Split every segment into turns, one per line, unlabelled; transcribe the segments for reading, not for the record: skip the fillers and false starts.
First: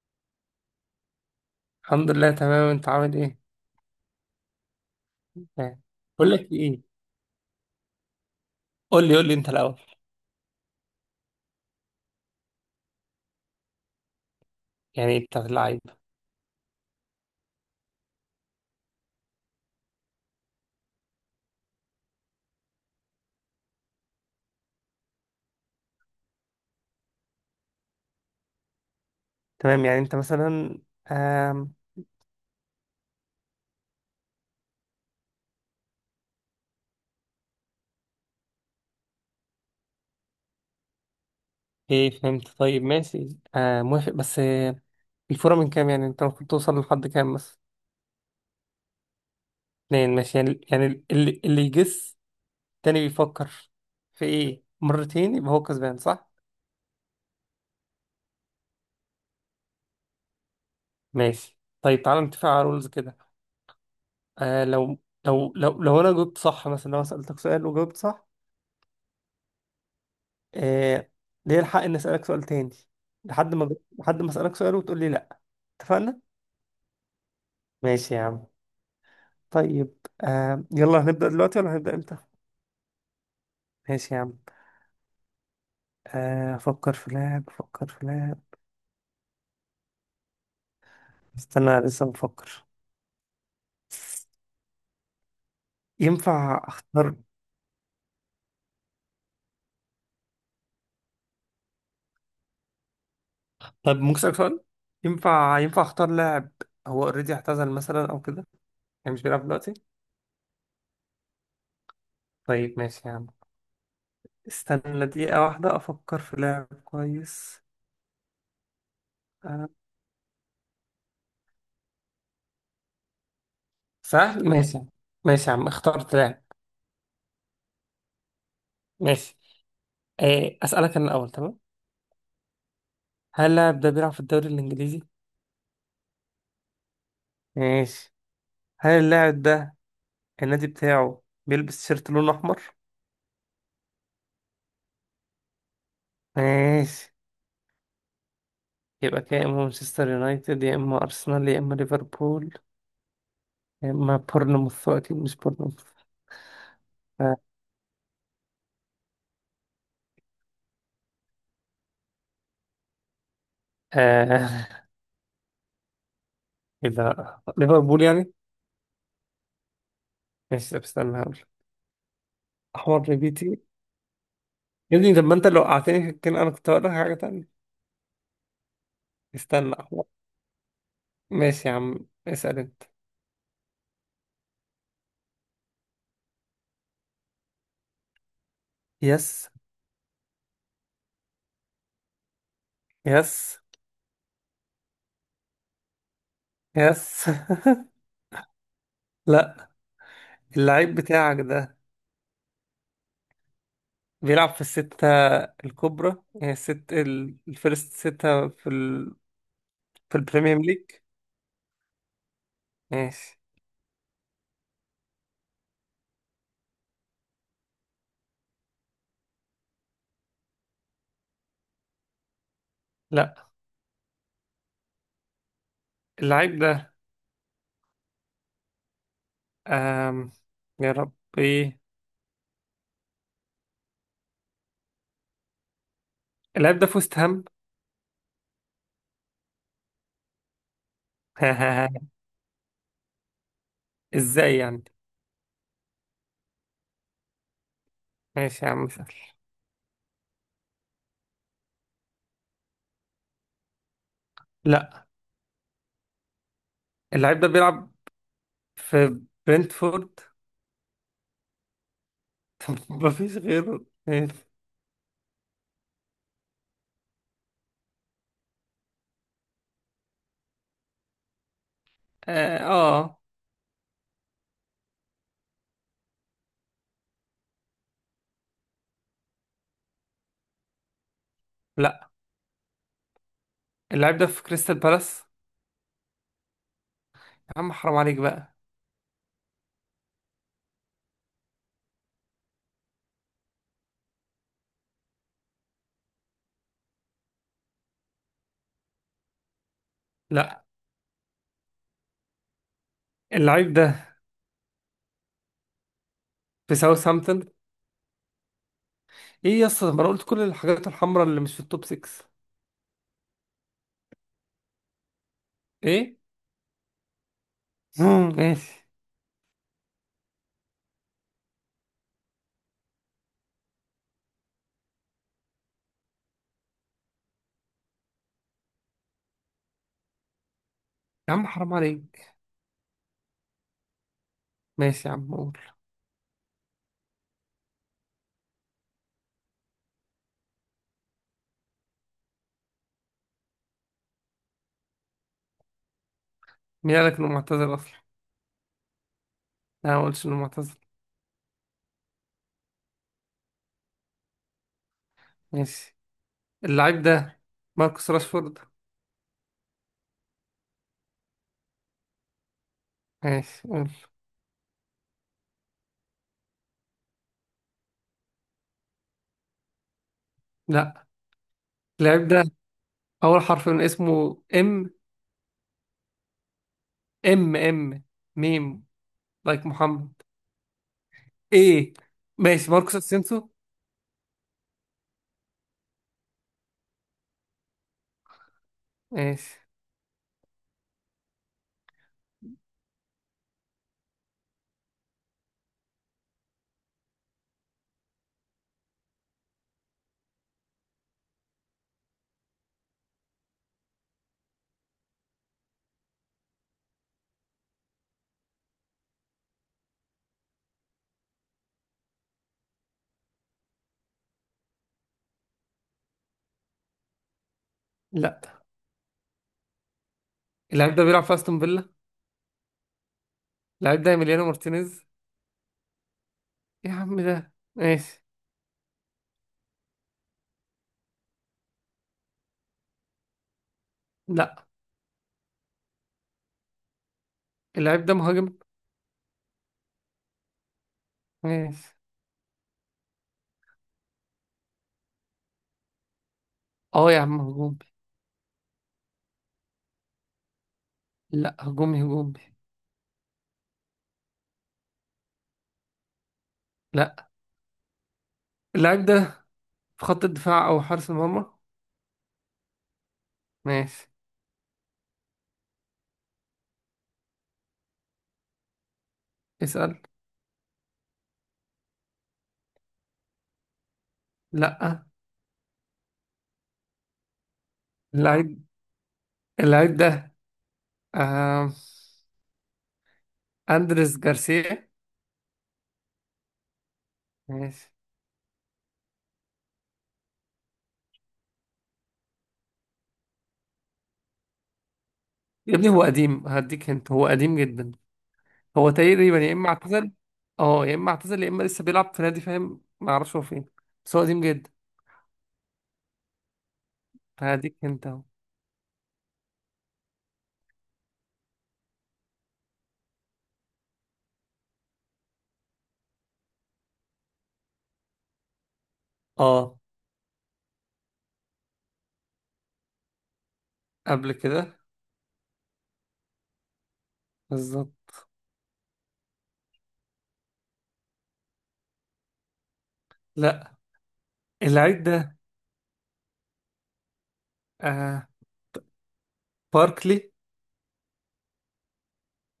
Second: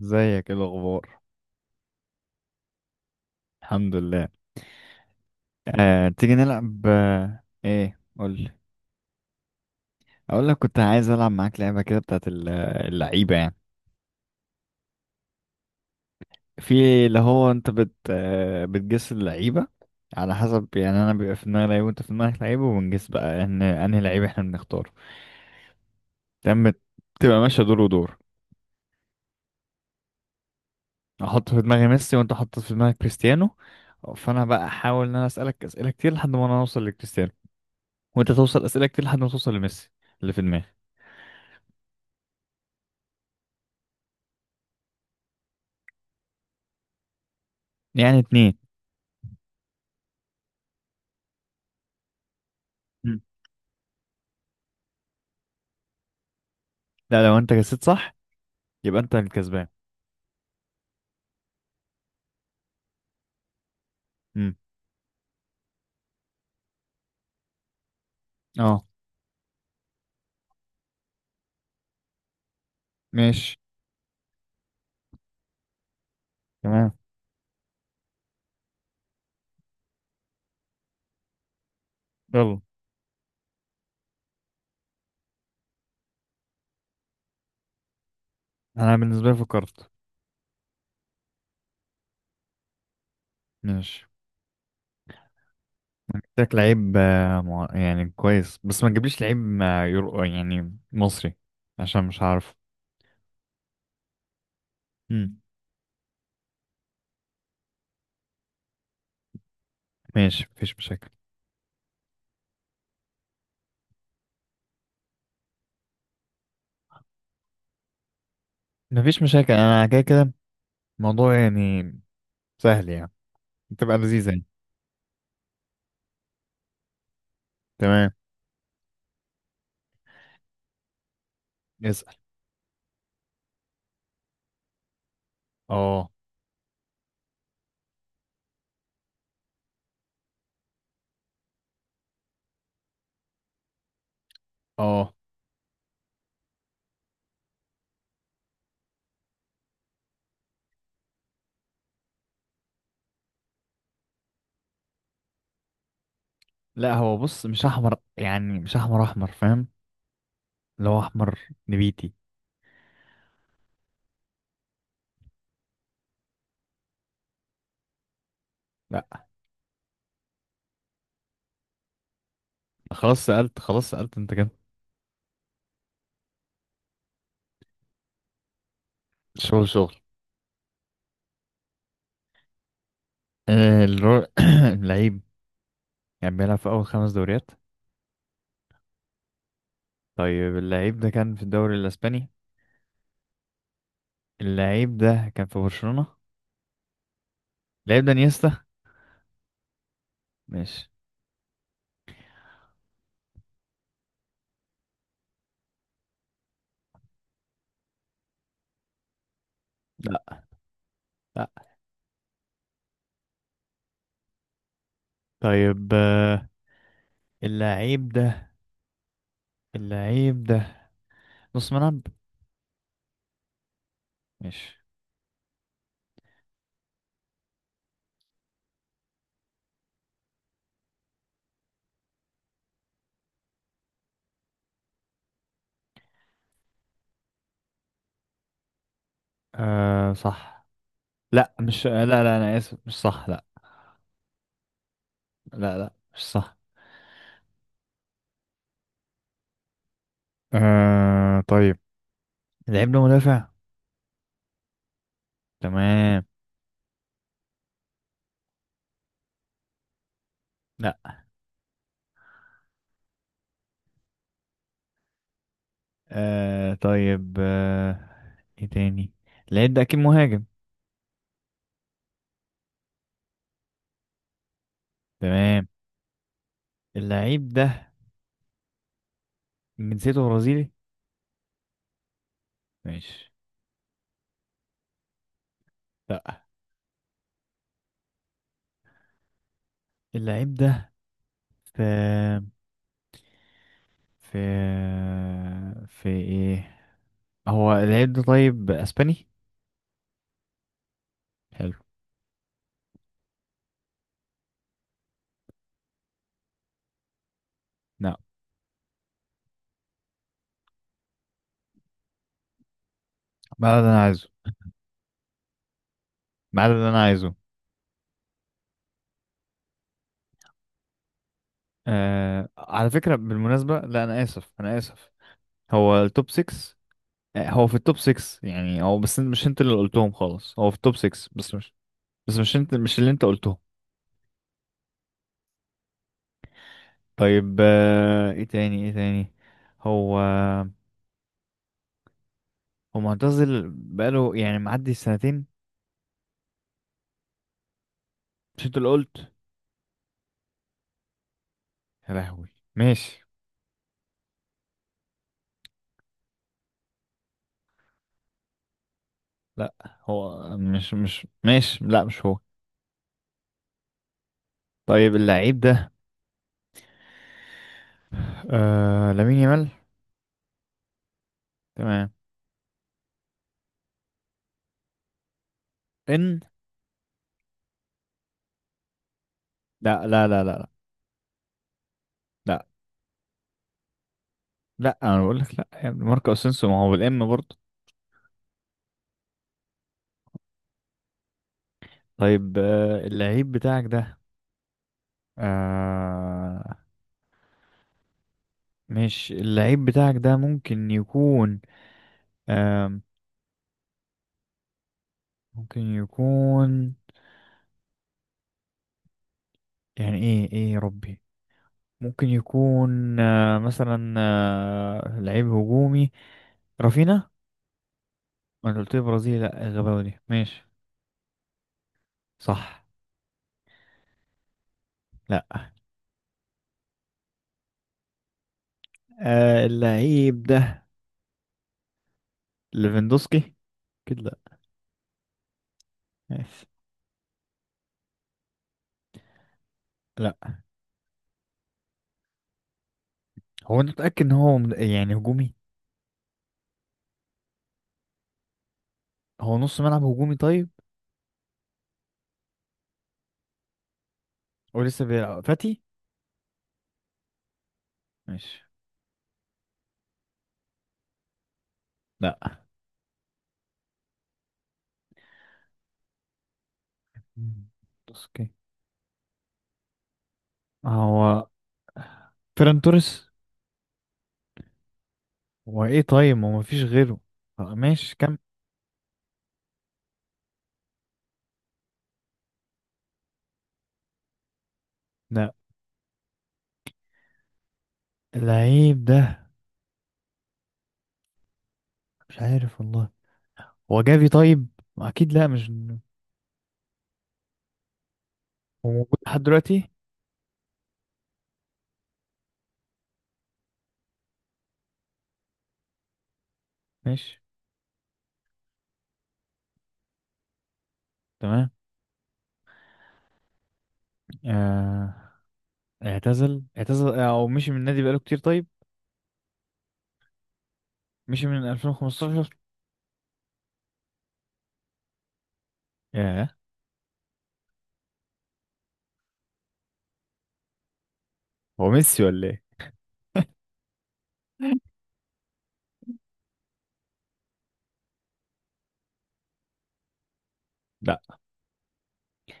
ازيك؟ ايه الاخبار؟
الحمد لله تمام. انت عامل ايه؟
الحمد لله.
تمام. بقول
تيجي
لك ايه؟
نلعب. ايه، قول.
قول لي قول لي انت الاول.
اقول لك، كنت عايز العب معاك لعبه كده بتاعت اللعيبه يعني.
يعني بتاع اللعيب.
في اللي هو انت بت آه، بتجس اللعيبه، على حسب. يعني انا بيبقى في دماغي لعيب، وانت في دماغك لعيب، وبنجس بقى ان انهي لعيب احنا بنختاره. تمام. بتبقى ماشيه دور ودور.
تمام، يعني انت مثلا
احط في
آم...
دماغي ميسي، وانت حط في دماغك كريستيانو، فانا بقى احاول ان انا اسالك اسئله كتير لحد ما انا اوصل لكريستيانو، وانت توصل اسئله كتير لحد ما توصل لميسي اللي في دماغي.
ايه فهمت. طيب ماشي. آه، موافق بس الفورة من كام؟ يعني انت المفروض توصل لحد كام بس؟
يعني اتنين.
2 ماشي. يعني اللي يجس تاني بيفكر في ايه مرتين، يبقى هو كسبان صح؟
لا، لو انت جسيت صح يبقى انت الكسبان.
ماشي. طيب تعالى نتفق على رولز كده.
امم.
آه، لو انا جاوبت صح، مثلا لو انا سألتك سؤال وجاوبت صح.
اه،
آه، ليه الحق إني أسألك سؤال تاني. لحد
ماشي.
ما لحد ما أسألك سؤال وتقول لي لأ. اتفقنا؟
تمام.
ماشي يا عم. طيب يلا هنبدأ دلوقتي ولا هنبدأ إمتى؟
يلا.
ماشي يا عم. أفكر في لاعب، أفكر في لاعب.
انا بالنسبه لي فكرت.
استنى، لسه بفكر.
ماشي. أنا جبت لك
ينفع
لعيب
أختار؟
يعني كويس، بس ما تجيبليش لعيب يرو يعني مصري، عشان مش عارف.
طب ممكن أسألك سؤال؟
امم.
ينفع أختار لاعب؟ هو أوريدي اعتزل مثلا أو كده؟ يعني مش بيلعب دلوقتي؟
ماشي، مفيش مشاكل.
طيب ماشي يا عم. استنى دقيقة واحدة أفكر في لاعب كويس.
مفيش مشاكل،
آه،
انا كده كده الموضوع يعني سهل يعني، تبقى لذيذة يعني.
سهل ماشي. ماشي يا عم، اخترت لاعب.
تمام.
ماشي. إيه أسألك أنا الأول؟ تمام.
اسأل.
هل اللاعب ده بيلعب في الدوري الإنجليزي؟
اه.
ماشي. هل اللاعب ده النادي بتاعه بيلبس شيرت لونه أحمر؟
اه.
ماشي. يبقى كده، يا إما مانشستر يونايتد يا إما أرسنال يا إما ليفربول يا إما بورنموث. أكيد مش بورنموث.
لا، هو
آه.
بص مش احمر، يعني مش احمر احمر، فاهم؟ اللي هو احمر نبيتي.
آه. إذا ليفربول يعني؟
لا.
ماشي. طب استنى هقول. أحمر
خلاص سألت،
نبيتي.
خلاص سألت انت كده.
يا ابني طب ما أنت لو قعدتني كان أنا كنت هقول لك حاجة تانية.
شغل،
استنى،
شغل.
أحمر. ماشي يا عم. اسأل أنت.
آه، الر- اللعيب كان بيلعب في أول خمس دوريات.
يس.
طيب، اللعيب ده كان في الدوري الأسباني.
يس.
اللعيب ده كان في برشلونة.
يس
اللعيب ده نيستا.
لا.
ماشي.
اللعيب بتاعك ده بيلعب في الستة الكبرى، يعني الست الفيرست 6 في
لا
البريمير ليج.
لا.
ماشي.
طيب، اللعيب ده اللعيب ده نص ملعب.
لا.
ماشي.
اللعيب ده أم... يا ربي، اللعيب ده في وست هام.
آه صح. لا، مش لا لا، أنا آسف، مش صح. لا
ازاي يعني؟
لا لا، مش صح.
ماشي يا عم سهل.
آه طيب، اللعيب ده مدافع.
لا.
تمام.
اللعيب ده بيلعب في برنتفورد؟
لا.
مفيش غيره. ماشي.
آه طيب، آه، ايه تاني؟ اللعيب ده أكيد مهاجم.
اه، آه.
تمام. اللعيب ده من جنسيته برازيلي.
لا.
ماشي.
اللعيب ده في كريستال بالاس؟
لا.
يا عم حرام عليك بقى.
اللعيب ده في في في ايه؟ هو اللعيب ده طيب اسباني؟
لا.
حلو.
اللعيب ده في ساوثهامبتون؟
لا،
ايه يا اسطى، ما انا قلت كل الحاجات الحمراء اللي مش في التوب 6.
ما ده اللي انا عايزه.
ايه؟
ما ده اللي انا عايزه.
مم، ماشي.
آه، على فكرة، بالمناسبة، لا انا اسف، انا اسف. هو التوب 6؟ هو في التوب 6، يعني هو، بس مش انت اللي قلتهم خالص. هو في التوب 6،
يا عم
بس مش،
حرام عليك.
بس مش انت، مش اللي انت قلتهم.
ماشي يا عم، قول.
طيب آه، ايه تاني؟ ايه تاني؟ هو هو معتزل بقاله يعني معدي السنتين.
مين قالك انه معتزل اصلا؟
مش انت اللي قلت؟
انا ما قلتش انه معتزل.
يا لهوي. ماشي.
ماشي. اللاعب ده ماركوس راشفورد؟
لا، هو مش، مش ماشي، لا مش هو.
ماشي، قول.
طيب اللعيب ده آه، لامين يامال.
لا.
تمام.
اللاعب ده اول حرف من اسمه ام؟
ان.
ام ام، ميم لايك
لا
محمد.
لا لا لا لا.
ايه؟
لا
ماشي. ماركوس اسينسو؟
لا، انا بقول لك لا يا ابني، ماركو اسينسيو ما هو بالام برضه.
ماشي.
طيب آه، اللعيب بتاعك ده آه مش اللعيب بتاعك ده ممكن يكون آه ممكن يكون، يعني ايه، ايه يا ربي؟ ممكن يكون مثلا لعيب هجومي، رافينا.
لا.
ما أنا قلت لي برازيلي، لا غباوي دي. ماشي.
اللاعب ده بيلعب في استون فيلا؟
صح.
اللاعب ده ايميليانو مارتينيز؟
لا.
إيه يا عم، ده ماشي.
آه، اللعيب ده ليفاندوسكي، كده. لا.
لا.
ماشي.
اللاعب ده مهاجم؟
لا.
ماشي.
هو انت متأكد ان هو يعني هجومي؟
اه يا عم، هجومي.
هو نص ملعب هجومي طيب؟
لا، هجومي هجومي.
هو لسه بيلعب فاتي؟
لا.
ماشي.
اللاعب ده في خط الدفاع او حارس المرمى؟
لا.
ماشي.
ليفاندوسكي.
اسأل.
هو فيران توريس؟
لا.
هو ايه طيب؟ ما هو مفيش غيره. آه، ماشي كم.
اللاعب اللاعب ده آه... اندريس جارسيا؟
لا.
ماشي.
اللعيب ده، مش عارف والله. هو جافي طيب؟ اكيد لا، مش
يا ابني، هو قديم. هديك انت، هو قديم جدا.
هو.
هو
موجود
تقريبا
لحد
يا اما
دلوقتي؟
اعتزل. اه، يا اما اعتزل يا اما لسه بيلعب في نادي، فاهم، ما اعرفش هو فين. بس هو قديم جدا.
ماشي.
هديك انت اهو.
تمام. آه... اعتزل، اعتزل او مشي من النادي بقاله كتير طيب؟
اه.
مشي من 2015.
قبل كده.
ياه.
بالظبط.
هو ميسي ولا ايه؟
لا. اللاعب ده آه... باركلي؟
لا.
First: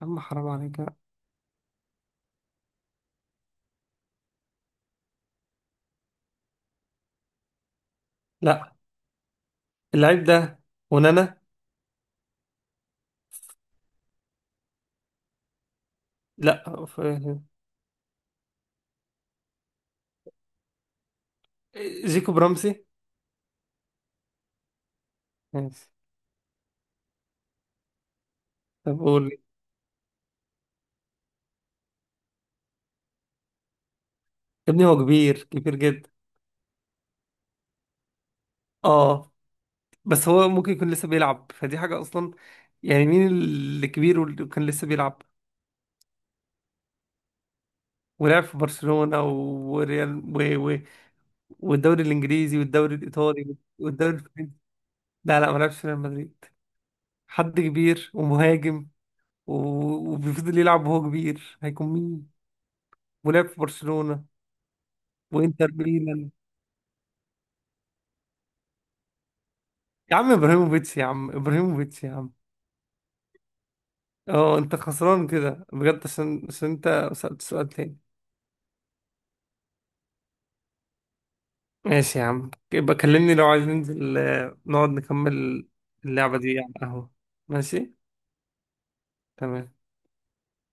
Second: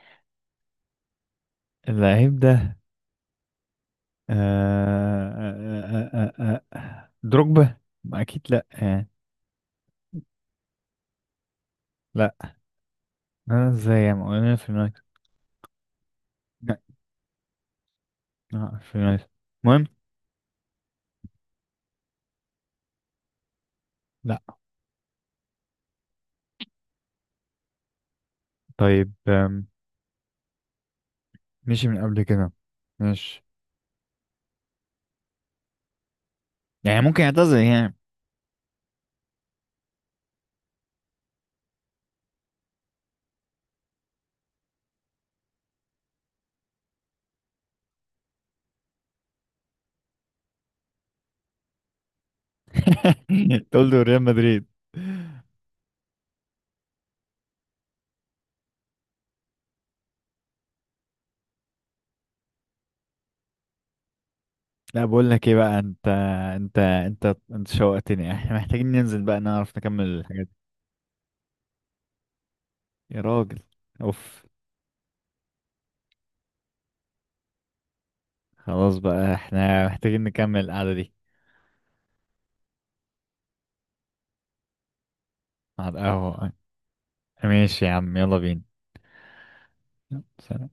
اما حرام عليك.
اللعيب ده آه... دروجبا. ما اكيد لا
لا.
يعني.
اللعيب ده ونانا؟
لا، انا ازاي يا عم، انا في اليونايتد. لا
لا
في اليونايتد، المهم.
جيكوب برمسي؟
لا.
ماشي. طب
طيب
قول.
مشي من قبل كده. ماشي.
يا ابني، هو كبير كبير جدا.
يعني ممكن يعتزل يعني.
اه. بس هو ممكن يكون لسه بيلعب فدي حاجة اصلا. يعني مين اللي كبير واللي كان لسه بيلعب ولعب في برشلونة وريال و... و... والدوري الانجليزي والدوري الايطالي
انت قلت
والدوري
ريال
الفرنسي؟
مدريد.
لا، لا، ما لعبش في ريال مدريد. حد كبير ومهاجم و... وبيفضل يلعب وهو كبير، هيكون مين؟ ولعب في برشلونة
لا، بقول لك ايه
وانتر
بقى انت،
ميلان.
انت شوقتني، احنا محتاجين ننزل بقى، نعرف نكمل
يا عم
الحاجات دي.
ابراهيموفيتش، يا عم ابراهيموفيتش، يا عم!
يا راجل، اوف.
اه، انت خسران كده بجد، عشان انت سألت سؤال تاني.
خلاص بقى، احنا محتاجين نكمل القعدة دي.
ماشي يا عم، يبقى كلمني لو عايز ننزل، نقعد نكمل.
على
اللعبة
القهوة.
دي على القهوة.
ماشي يا
ماشي.
عم، يلا بينا.
تمام.
يلا، سلام.